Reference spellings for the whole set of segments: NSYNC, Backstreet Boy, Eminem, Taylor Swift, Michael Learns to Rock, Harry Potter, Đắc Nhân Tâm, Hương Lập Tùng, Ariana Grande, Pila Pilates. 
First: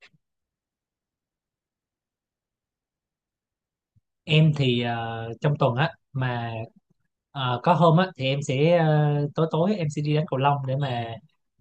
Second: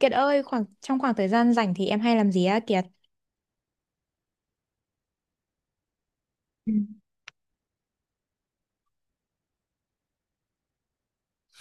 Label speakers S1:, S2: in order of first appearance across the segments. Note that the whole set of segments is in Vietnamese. S1: Kiệt ơi, trong khoảng thời gian rảnh thì em hay làm gì á Kiệt?
S2: Em thì trong tuần á mà
S1: Ừ.
S2: có hôm á thì em sẽ tối tối em sẽ đi đánh cầu lông để mà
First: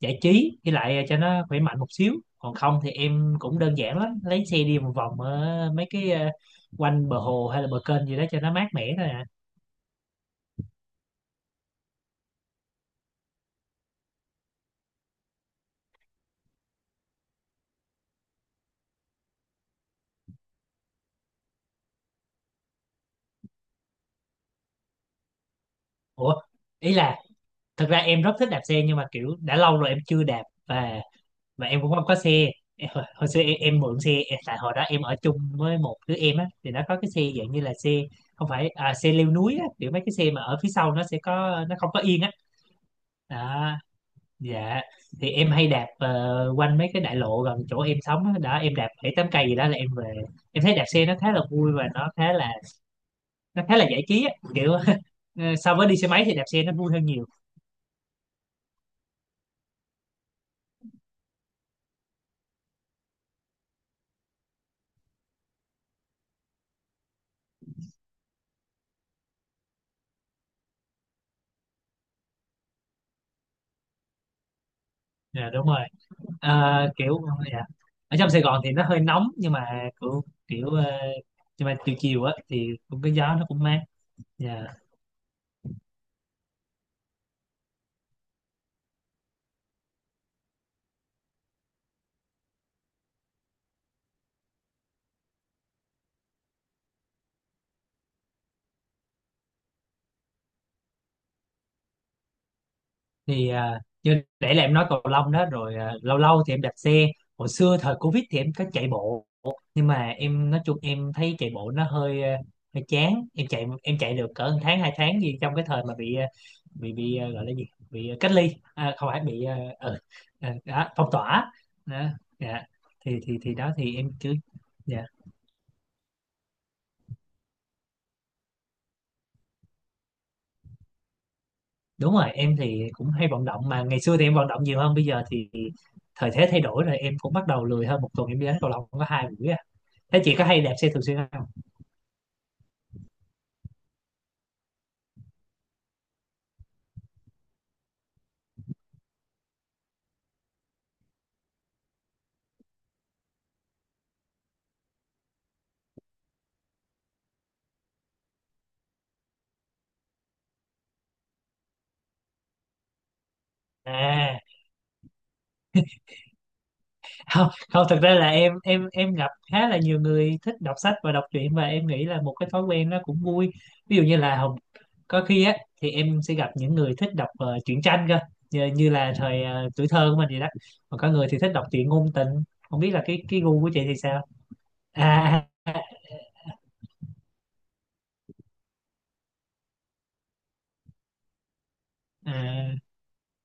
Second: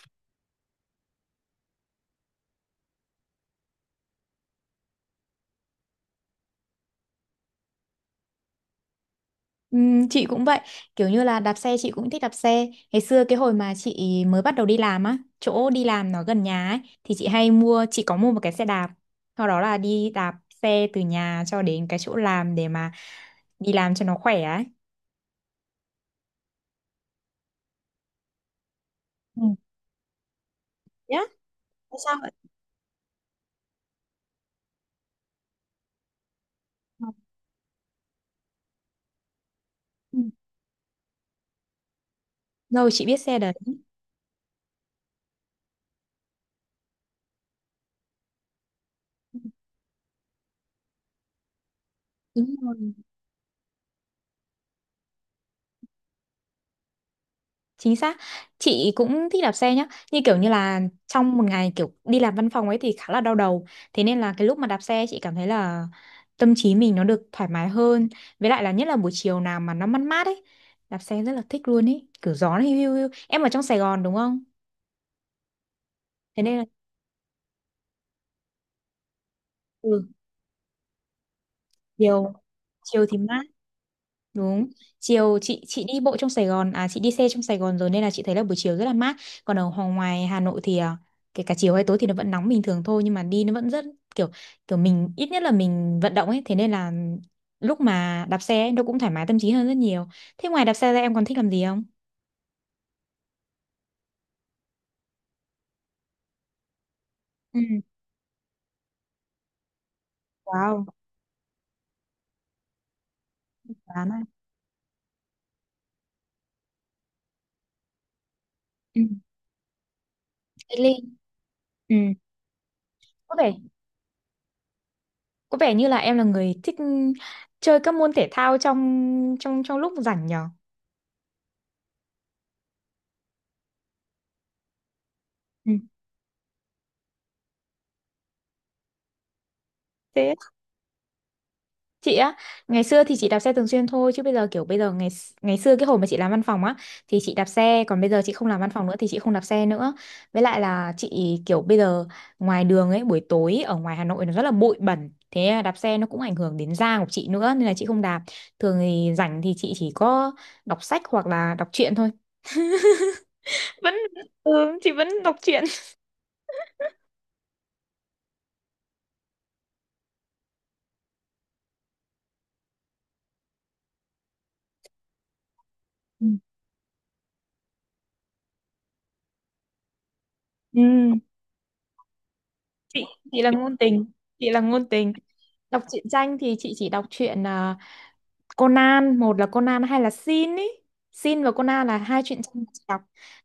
S2: giải trí, với lại cho nó khỏe mạnh một xíu. Còn không thì em cũng đơn giản lắm, lấy xe đi một vòng ở mấy cái quanh bờ hồ hay là bờ kênh gì đó cho nó mát mẻ thôi à.
S1: Chị cũng vậy, kiểu như là đạp xe chị cũng thích đạp xe. Ngày xưa cái hồi mà chị mới bắt đầu đi làm á, chỗ đi làm nó gần nhà ấy thì chị có mua một cái xe đạp. Sau đó là đi đạp xe từ nhà cho đến cái chỗ làm để mà đi làm cho nó khỏe ấy.
S2: Ủa, ý là thật ra em rất thích đạp xe, nhưng mà kiểu đã lâu rồi em chưa đạp, và mà em cũng không có xe. Hồi xưa em mượn xe em, tại hồi đó em ở chung với một đứa em á, thì nó có cái xe dạng như là xe không phải, à xe leo núi á, kiểu mấy cái
S1: Ừ.
S2: xe mà ở phía sau nó sẽ có, nó không có yên á.
S1: Rồi chị biết xe đấy.
S2: Đó. Dạ, thì em hay đạp quanh mấy cái đại lộ gần chỗ em sống á, đó em đạp bảy tám cây gì đó là em về. Em thấy đạp xe nó khá là vui, và nó khá là
S1: Đúng rồi.
S2: nó khá là giải trí á kiểu. So với đi xe máy thì đạp xe nó vui hơn nhiều.
S1: Chính xác, chị cũng thích đạp xe nhá. Như kiểu như là trong một ngày kiểu đi làm văn phòng ấy thì khá là đau đầu. Thế nên là cái lúc mà đạp xe chị cảm thấy là tâm trí mình nó được thoải mái hơn. Với lại là nhất là buổi chiều nào mà nó mát mát ấy. Đạp xe rất là thích luôn ấy, kiểu gió nó hiu hiu hiu. Em ở trong Sài Gòn đúng không?
S2: Dạ, đúng rồi.
S1: Thế nên là
S2: Kiểu. Dạ. Ở trong Sài Gòn thì nó hơi nóng, nhưng mà
S1: ừ,
S2: kiểu kiểu nhưng mà từ chiều
S1: chiều,
S2: á thì cũng
S1: chiều
S2: cái
S1: thì
S2: gió
S1: mát.
S2: nó cũng mát. Dạ.
S1: Đúng. Chiều chị đi bộ trong Sài Gòn à chị đi xe trong Sài Gòn rồi nên là chị thấy là buổi chiều rất là mát. Còn ở ngoài Hà Nội thì à, kể cả chiều hay tối thì nó vẫn nóng bình thường thôi nhưng mà đi nó vẫn rất kiểu kiểu mình ít nhất là mình vận động ấy, thế nên là lúc mà đạp xe ấy, nó cũng thoải mái tâm trí hơn rất nhiều. Thế ngoài đạp xe ra em còn thích làm gì không?
S2: Thì như để là em nói cầu lông đó rồi, lâu lâu thì em đạp xe. Hồi
S1: Ừ.
S2: xưa thời Covid thì em có chạy bộ, nhưng mà em nói chung
S1: Wow,
S2: em thấy chạy bộ nó hơi hơi chán. Em chạy, em
S1: đoán
S2: chạy
S1: à.
S2: được cỡ một tháng hai tháng gì, trong cái thời mà bị gọi là gì, bị cách ly, à
S1: Ừ.
S2: không phải, bị
S1: Thế
S2: đó,
S1: Linh.
S2: phong tỏa
S1: Ừ.
S2: đó. Dạ. thì
S1: Có
S2: thì
S1: vẻ
S2: thì đó thì em cứ. Dạ,
S1: có vẻ như là em là người thích chơi các môn thể thao trong trong trong lúc rảnh nhở?
S2: đúng rồi. Em thì cũng hay vận động, mà ngày xưa thì em vận động nhiều hơn. Bây giờ thì
S1: Ừ.
S2: thời thế thay đổi rồi, em cũng bắt đầu lười hơn. Một tuần em đi đánh cầu lông có 2 buổi à. Thế
S1: Thế
S2: chị có hay đạp xe thường xuyên không?
S1: chị á, ngày xưa thì chị đạp xe thường xuyên thôi, chứ bây giờ kiểu bây giờ ngày ngày xưa cái hồi mà chị làm văn phòng á thì chị đạp xe, còn bây giờ chị không làm văn phòng nữa thì chị không đạp xe nữa. Với lại là chị kiểu, bây giờ ngoài đường ấy buổi tối ở ngoài Hà Nội nó rất là bụi bẩn, thế đạp xe nó cũng ảnh hưởng đến da của chị nữa nên là chị không đạp. Thường thì rảnh thì chị chỉ có đọc sách hoặc là đọc truyện thôi, vẫn
S2: À.
S1: chị vẫn đọc truyện.
S2: Không. Không, thực ra là em em gặp khá là nhiều người thích đọc sách và đọc truyện, và em nghĩ là một cái thói quen nó cũng vui. Ví dụ như là có khi á thì em
S1: Ừ.
S2: sẽ gặp những người thích đọc truyện tranh cơ, như là thời tuổi thơ của mình vậy đó.
S1: ừ,
S2: Còn có người thì thích đọc truyện ngôn tình. Không biết là
S1: chị
S2: cái
S1: chị là
S2: gu của
S1: ngôn
S2: chị thì
S1: tình,
S2: sao?
S1: chị là ngôn tình.
S2: À,
S1: Đọc truyện tranh thì chị chỉ đọc truyện à, Conan, một là Conan hay là Sin ý. Sin và Conan là hai truyện tranh mà
S2: à,
S1: chị đọc,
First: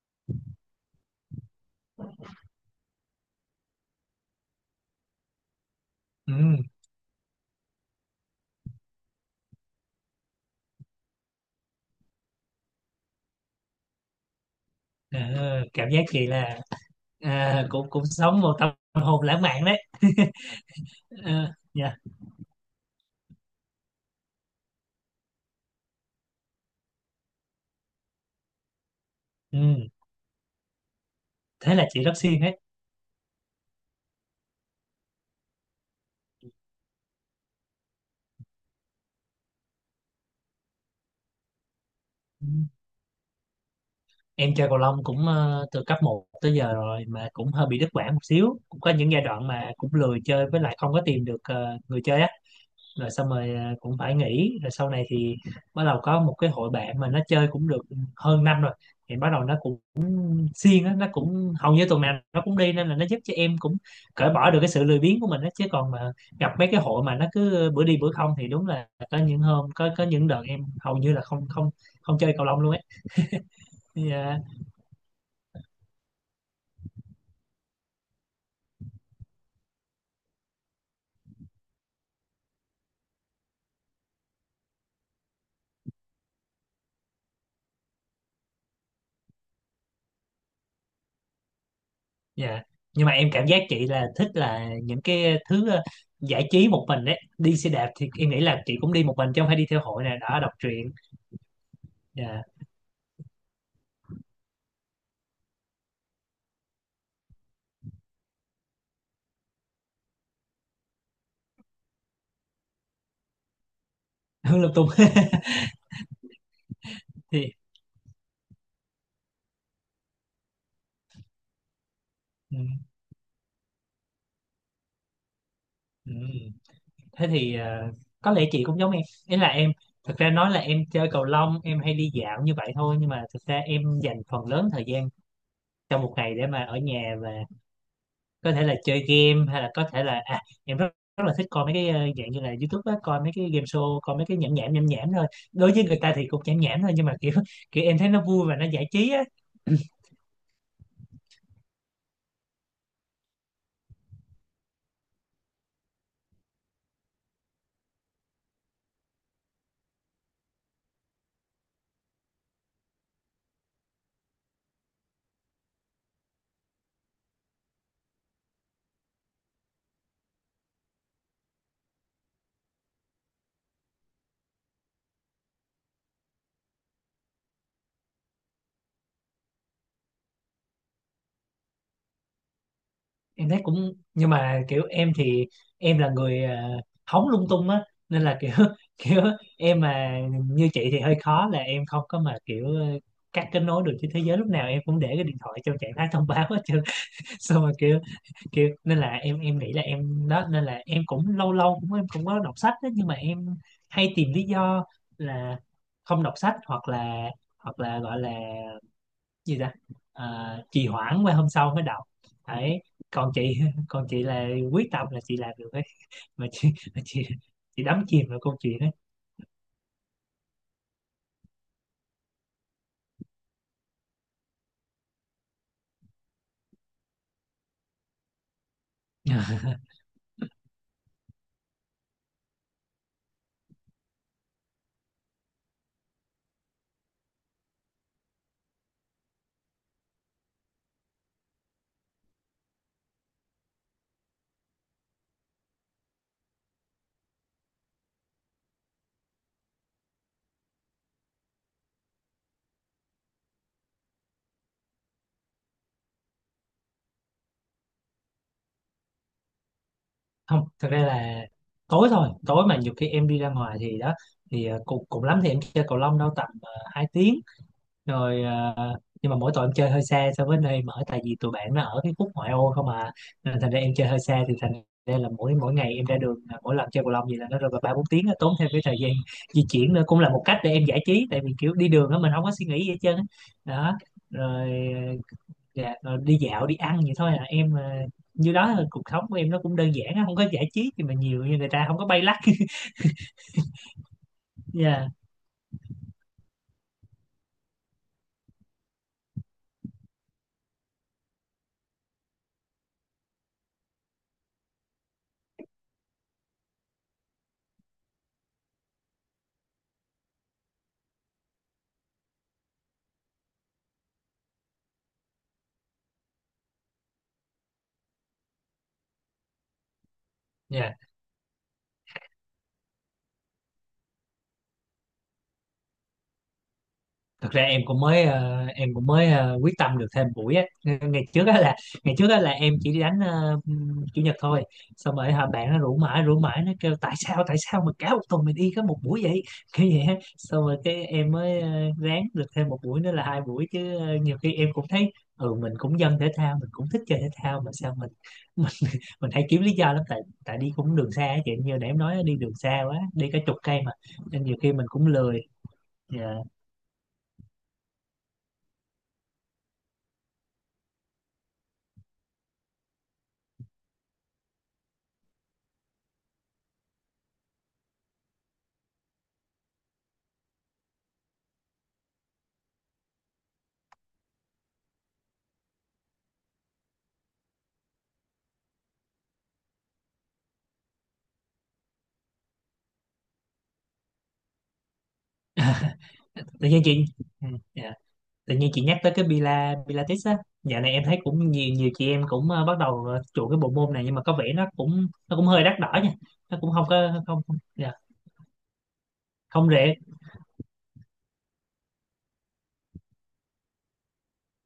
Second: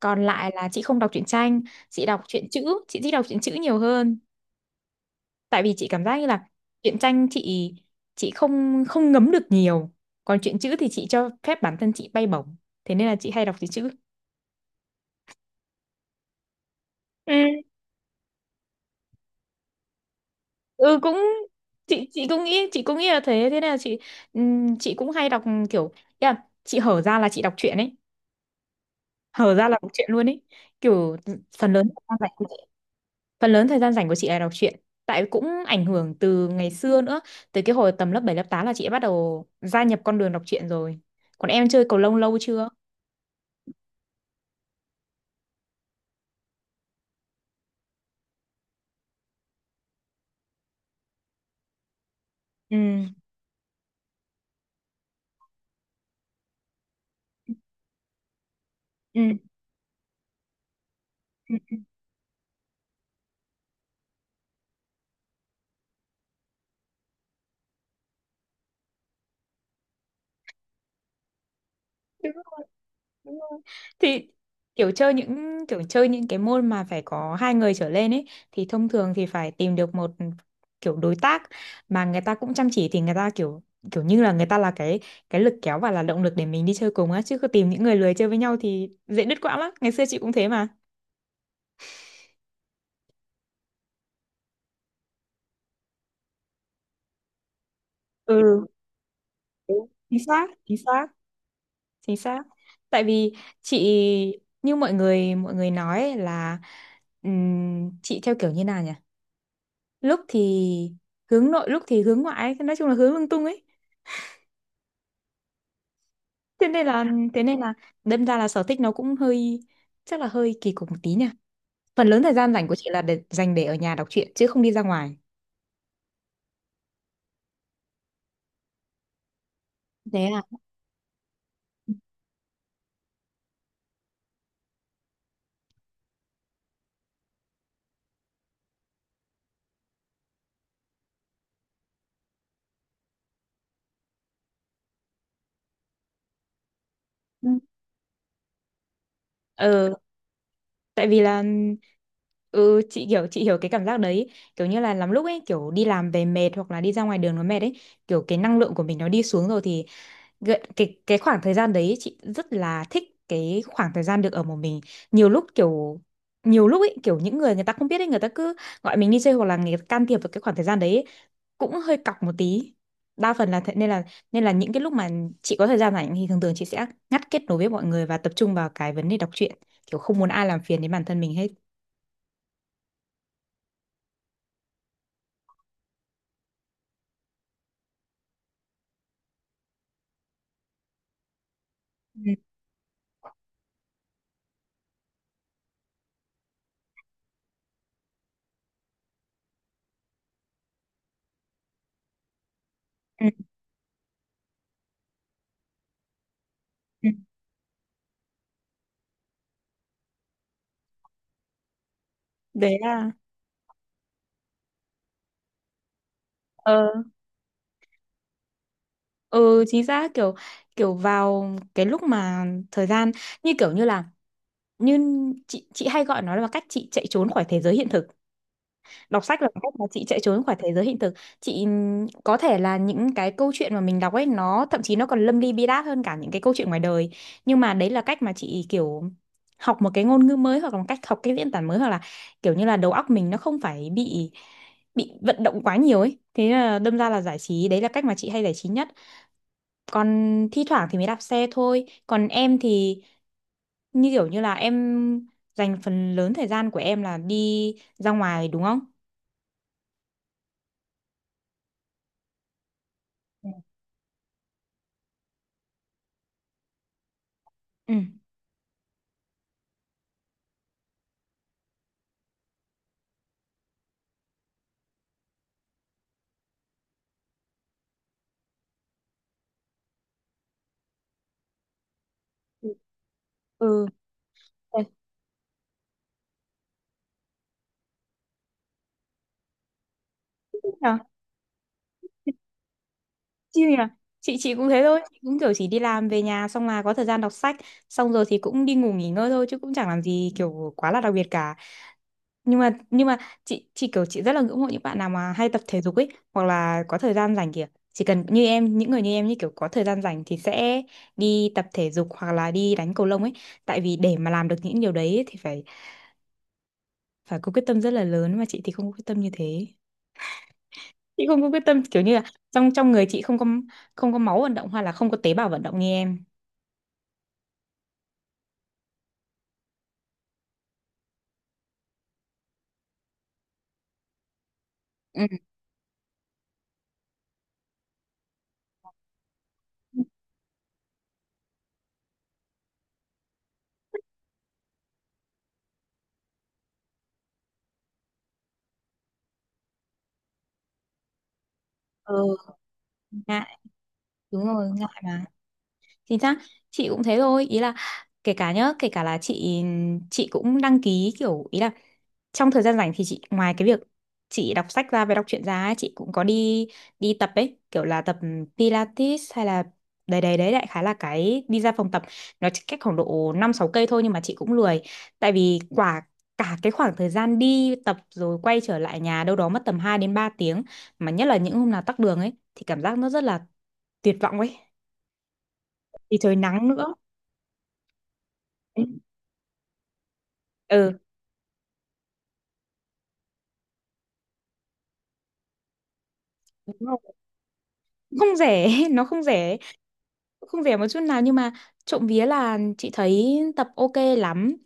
S1: còn lại là chị không đọc truyện tranh. Chị đọc truyện chữ, chị thích đọc truyện chữ nhiều hơn. Tại vì chị cảm giác như
S2: ừ.
S1: là truyện tranh chị không không ngấm được nhiều, còn truyện chữ thì chị cho phép bản thân chị bay bổng. Thế nên là chị hay đọc truyện chữ.
S2: Ờ, Cảm giác chị là,
S1: Ừ.
S2: à, cũng cũng sống một tâm hồn lãng mạn đấy.
S1: ừ cũng
S2: Ờ, dạ.
S1: Chị cũng nghĩ là thế thế nên là chị cũng hay đọc, kiểu, ý là chị hở ra là chị đọc truyện ấy, hở ra là
S2: Ừ.
S1: đọc truyện luôn ấy, kiểu phần
S2: Thế là
S1: lớn
S2: chị
S1: thời
S2: rất
S1: gian rảnh
S2: siêng
S1: của
S2: đấy.
S1: phần lớn thời gian rảnh của chị là đọc truyện. Tại cũng ảnh hưởng từ ngày xưa nữa, từ cái hồi tầm lớp 7 lớp 8 là chị đã bắt đầu gia nhập con đường đọc truyện rồi. Còn em chơi cầu lông lâu
S2: Ừ.
S1: chưa?
S2: Em chơi cầu lông cũng từ cấp một tới giờ rồi, mà cũng hơi bị đứt quãng một xíu, cũng có những giai đoạn mà cũng lười chơi, với lại không có tìm được người chơi á.
S1: Ừ.
S2: Rồi xong rồi cũng phải nghỉ. Rồi sau này thì bắt đầu có một cái hội bạn mà nó chơi cũng được hơn năm rồi, thì
S1: Ừ.
S2: bắt đầu nó cũng siêng á, nó cũng
S1: Ừ.
S2: hầu
S1: Ừ.
S2: như tuần nào nó cũng đi, nên là nó giúp cho em cũng cởi bỏ được cái sự lười biếng của mình á. Chứ còn mà gặp mấy cái hội mà nó cứ bữa đi bữa không thì đúng là có những hôm, có những đợt em hầu như là không không không
S1: Đúng
S2: chơi cầu lông
S1: rồi,
S2: luôn ấy.
S1: đúng rồi. Thì
S2: Dạ.
S1: kiểu chơi những cái môn mà phải có hai người trở lên ấy thì thông thường thì phải tìm được một kiểu đối tác mà người ta cũng chăm chỉ, thì người ta kiểu kiểu như là người ta là cái lực kéo và là động lực để mình đi chơi cùng á, chứ cứ tìm những người lười chơi với nhau thì dễ đứt quãng lắm. Ngày xưa chị cũng thế.
S2: Dạ, nhưng mà em cảm giác chị là thích là những cái thứ giải trí một mình đấy. Đi xe đạp thì em nghĩ là
S1: Ừ,
S2: chị cũng đi một mình chứ không phải đi theo
S1: đúng.
S2: hội nè,
S1: Chính
S2: đó
S1: xác,
S2: đọc
S1: chính
S2: truyện.
S1: xác, chính xác.
S2: Dạ.
S1: Tại vì chị, như mọi người nói ấy, là chị theo kiểu như nào nhỉ, lúc thì hướng nội lúc thì hướng ngoại ấy. Nói chung là hướng lung tung ấy.
S2: Hương Lập Tùng.
S1: Thế nên là, thế
S2: Thì
S1: nên là đâm ra là sở thích nó cũng hơi, chắc là hơi kỳ cục một tí nha. Phần lớn thời gian
S2: ừ,
S1: rảnh của chị là để dành để ở nhà đọc truyện chứ không đi ra ngoài.
S2: ừ. Thế thì có lẽ chị cũng giống em. Ý là em, thực
S1: Thế
S2: ra nói là em chơi cầu lông, em hay đi dạo như vậy thôi, nhưng mà thực ra em dành phần lớn thời gian trong một ngày để mà ở nhà, và có thể là chơi game, hay là có thể là, à em rất rất là thích coi mấy cái dạng như là YouTube á, coi mấy cái game show, coi mấy cái nhảm nhảm nhảm nhảm thôi. Đối với người ta thì cũng nhảm nhảm thôi, nhưng mà kiểu
S1: à.
S2: kiểu em thấy nó vui và nó giải trí á.
S1: ờ Tại vì là, ừ chị hiểu, chị hiểu cái cảm giác đấy, kiểu như là lắm lúc ấy kiểu đi làm về mệt, hoặc là đi ra ngoài đường nó mệt ấy, kiểu cái năng lượng của mình nó đi xuống rồi, thì cái khoảng thời gian đấy chị rất là thích, cái khoảng thời gian được ở một mình. nhiều lúc kiểu nhiều lúc ấy kiểu những người người ta không biết ấy, người ta cứ gọi mình đi chơi hoặc là người ta can thiệp vào cái khoảng thời gian đấy, cũng hơi cọc một tí. Đa phần là thế, nên là, những cái lúc mà chị có thời gian rảnh thì thường thường chị sẽ ngắt kết nối với mọi người và tập trung vào cái vấn đề đọc truyện, kiểu không muốn ai làm phiền đến bản thân mình hết.
S2: Em thấy cũng, nhưng mà kiểu em thì em là người, à hóng lung tung á, nên là kiểu kiểu em mà như chị thì hơi khó, là em không có
S1: Ừ,
S2: mà kiểu cắt kết nối được với thế giới. Lúc nào em cũng để cái điện thoại trong trạng thái thông báo hết trơn. Xong rồi kiểu kiểu nên là em nghĩ là em đó, nên là em cũng lâu lâu cũng em cũng có đọc sách đó, nhưng mà
S1: ừ,
S2: em hay tìm lý do là không đọc sách. Hoặc
S1: ừ.
S2: là hoặc là gọi là gì ta, à trì hoãn qua hôm sau mới đọc
S1: Đấy
S2: đấy.
S1: là,
S2: Còn chị còn chị là quyết tâm là chị làm được ấy. mà chị
S1: ờ
S2: mà chị chị đắm chìm vào câu chuyện ấy.
S1: ừ chính xác, kiểu kiểu vào cái lúc mà thời gian, kiểu như là như chị hay gọi nó là cách chị chạy trốn khỏi thế giới hiện thực. Đọc sách là cách mà chị chạy trốn khỏi thế giới hiện thực. Chị có thể là những cái câu chuyện mà mình đọc ấy nó thậm chí nó còn lâm ly bi đát hơn cả những cái câu chuyện ngoài đời, nhưng mà đấy là cách mà chị kiểu học một cái ngôn ngữ mới hoặc là một cách học cái diễn tả mới, hoặc là kiểu như là đầu óc mình nó không phải bị vận động quá nhiều ấy, thế là đâm ra là giải trí, đấy là cách mà chị hay giải trí nhất. Còn thi thoảng thì mới đạp xe thôi, còn em thì như kiểu như là em dành phần lớn thời gian của em là đi ra ngoài đúng không?
S2: Không, thật ra là tối thôi. Tối mà nhiều khi em đi
S1: Ừ.
S2: ra ngoài thì đó, thì cùng cùng lắm thì em chơi cầu lông đâu tầm 2 tiếng.
S1: Ừ.
S2: Rồi à, nhưng mà mỗi tội em chơi hơi xa so với nơi em ở, tại vì tụi bạn nó ở cái khúc ngoại ô không à. Nên thành ra em chơi hơi xa, thì thành ra là mỗi mỗi ngày em ra đường, là mỗi lần chơi cầu lông gì là nó rơi vào 3-4 tiếng á, tốn thêm cái thời gian di chuyển. Nữa cũng là một cách để em giải trí, tại vì kiểu đi đường á mình không có suy
S1: Ừ.
S2: nghĩ gì hết trơn á.
S1: Ừ.
S2: Đó. Rồi
S1: Thế
S2: à, dạ, rồi đi dạo đi ăn vậy thôi à em à. Như đó là cuộc sống của em nó cũng đơn giản á, không có giải
S1: thích
S2: trí
S1: nhờ,
S2: gì mà nhiều như người ta, không có bay lắc.
S1: chill nhờ. Chị cũng thế thôi, chị cũng kiểu chỉ đi làm về nhà xong là có thời gian đọc sách, xong rồi thì cũng đi ngủ nghỉ ngơi thôi chứ cũng chẳng làm gì kiểu quá là đặc biệt cả. Nhưng mà, chị kiểu, chị rất là ngưỡng mộ những bạn nào mà hay tập thể dục ấy, hoặc là có thời gian rảnh kìa, chỉ cần như em, những người như em, như kiểu có thời gian rảnh thì sẽ đi tập thể dục hoặc là đi đánh cầu lông ấy. Tại vì để mà làm được những điều đấy ấy thì phải, có quyết tâm rất là lớn, mà chị thì không có quyết tâm như thế.
S2: Yeah.
S1: Chị không có quyết tâm kiểu như là trong trong người chị không có, không có máu vận động hoặc là không có tế bào vận động như em.
S2: Thật ra em cũng mới quyết tâm được thêm buổi á. ngày trước á là ngày trước á là em chỉ đi đánh chủ nhật thôi. Xong
S1: Ừ.
S2: rồi hả, bạn nó rủ mãi rủ mãi, nó kêu tại sao mà cả một tuần mình đi có một buổi vậy, kiểu vậy á. Xong rồi cái em mới ráng được thêm một buổi nữa là 2 buổi, chứ nhiều khi em cũng thấy ừ mình cũng dân thể thao, mình cũng thích chơi thể thao, mà sao mình mình mình hay kiếm lý do lắm. Tại tại đi cũng đường xa á chị, như nãy em nói đi đường
S1: Ừ.
S2: xa quá, đi cả chục
S1: Ngại.
S2: cây mà, nên
S1: Đúng
S2: nhiều
S1: rồi,
S2: khi mình
S1: ngại
S2: cũng
S1: mà.
S2: lười.
S1: Chính
S2: Dạ.
S1: xác, chị cũng thế thôi, ý là kể cả nhá, kể cả là chị cũng đăng ký kiểu, ý là trong thời gian rảnh thì chị ngoài cái việc chị đọc sách ra và đọc truyện ra ấy, chị cũng có đi, đi tập ấy, kiểu là tập Pilates hay là, đấy đấy đấy, đại khái là cái đi ra phòng tập nó chỉ cách khoảng độ 5-6 cây thôi nhưng mà chị cũng lười. Tại vì quả, cả cái khoảng thời gian đi tập rồi quay trở lại nhà đâu đó mất tầm 2 đến 3 tiếng, mà nhất là những hôm nào tắc đường ấy thì cảm giác nó rất là tuyệt vọng ấy, thì trời nắng
S2: Tự nhiên
S1: nữa.
S2: chị, ừ, dạ. Tự nhiên chị
S1: Ừ.
S2: nhắc tới cái Pilates á, dạo này
S1: Ừ,
S2: em thấy cũng nhiều nhiều chị em cũng bắt đầu chuộng cái bộ môn này, nhưng mà có vẻ nó cũng hơi đắt đỏ nha. Nó cũng
S1: đúng
S2: không có
S1: không?
S2: không không dạ,
S1: Không rẻ, nó không rẻ,
S2: không rẻ.
S1: không rẻ một chút nào, nhưng mà trộm vía là chị thấy tập ok lắm.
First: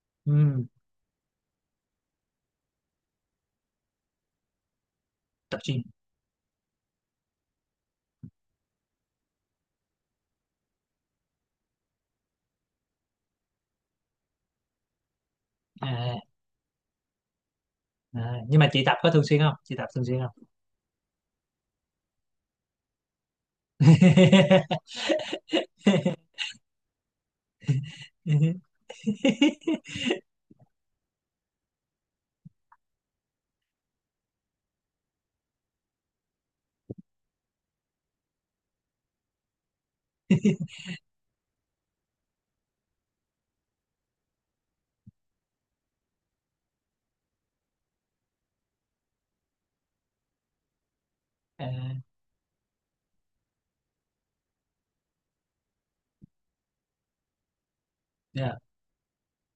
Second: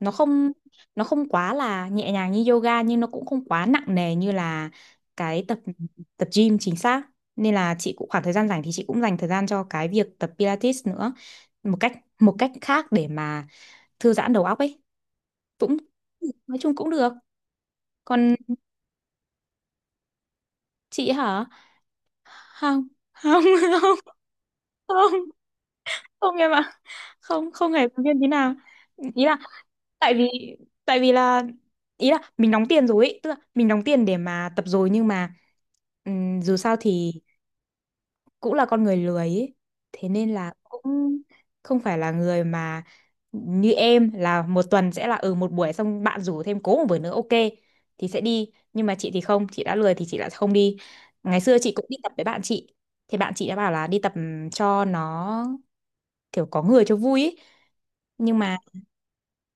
S1: Nó không
S2: ừ,
S1: nó không quá là nhẹ nhàng như yoga, nhưng nó cũng không quá nặng nề như là cái tập,
S2: Tập gym.
S1: tập gym, chính xác. Nên là chị cũng khoảng thời gian rảnh thì chị cũng dành thời gian cho cái việc tập Pilates nữa. Một cách, khác để mà thư giãn đầu óc ấy. Cũng
S2: À,
S1: nói chung cũng được.
S2: à,
S1: Còn
S2: nhưng mà chị tập có thường xuyên không, chị tập thường xuyên không?
S1: chị hả? Không, không, không, không, không em ạ, không không hề động viên tí nào, ý là tại vì, tại vì là ý là mình đóng tiền rồi ý, tức là mình đóng tiền để mà tập rồi, nhưng mà dù sao thì cũng là con người lười ý. Thế nên là cũng không phải là người mà như em là một tuần sẽ là, ừ, một buổi, xong bạn rủ thêm cố một buổi nữa ok thì sẽ đi, nhưng mà chị thì không, chị đã lười thì chị lại không đi. Ngày xưa
S2: À,
S1: chị cũng đi tập với bạn chị, thì bạn chị đã bảo là đi tập cho nó kiểu có người cho vui ý. Nhưng mà
S2: dạ.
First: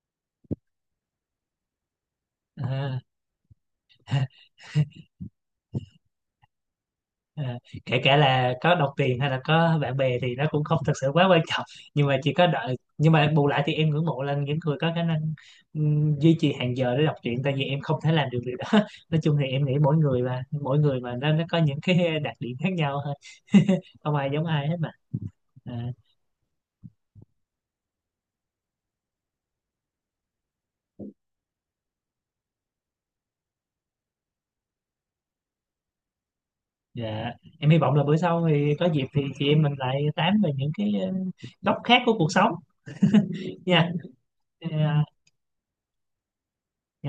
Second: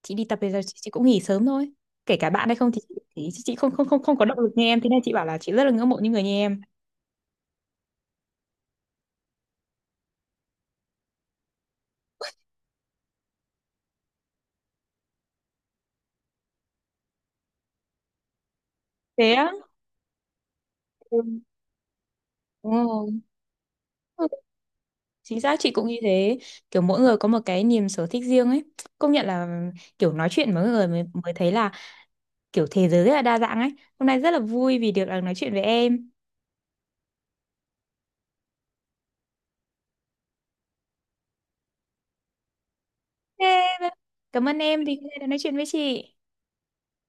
S1: chị đi tập bây giờ, chị cũng nghỉ sớm thôi, kể cả bạn hay không, thì
S2: À.
S1: thì chị không không không không có động lực như em, thế nên chị bảo là chị rất là ngưỡng mộ những người như em.
S2: À, kể cả là có đồng tiền hay là có bạn bè thì nó cũng không thực sự quá quan trọng, nhưng mà chỉ có đợi, nhưng mà bù lại thì em ngưỡng mộ là những người có khả năng duy trì hàng giờ để đọc truyện, tại vì em không thể làm được điều đó. Nói
S1: Thế
S2: chung thì
S1: á.
S2: em nghĩ mỗi người mà, mỗi người mà
S1: Ừ.
S2: nó có những cái đặc điểm khác nhau thôi.
S1: Đúng
S2: Không
S1: rồi.
S2: ai giống ai hết mà.
S1: Chính xác, chị
S2: À,
S1: cũng như thế, kiểu mỗi người có một cái niềm sở thích riêng ấy. Công nhận là kiểu nói chuyện với mọi người mới thấy là kiểu thế giới rất là đa dạng ấy. Hôm nay rất là vui vì được à, nói chuyện với em.
S2: dạ. Em hy vọng là bữa sau thì có dịp thì chị em mình lại tám về những cái góc khác của cuộc sống
S1: Ê, vâng.
S2: nha.
S1: Cảm ơn em thì
S2: À,
S1: hôm nay đã nói chuyện với chị.
S2: dạ.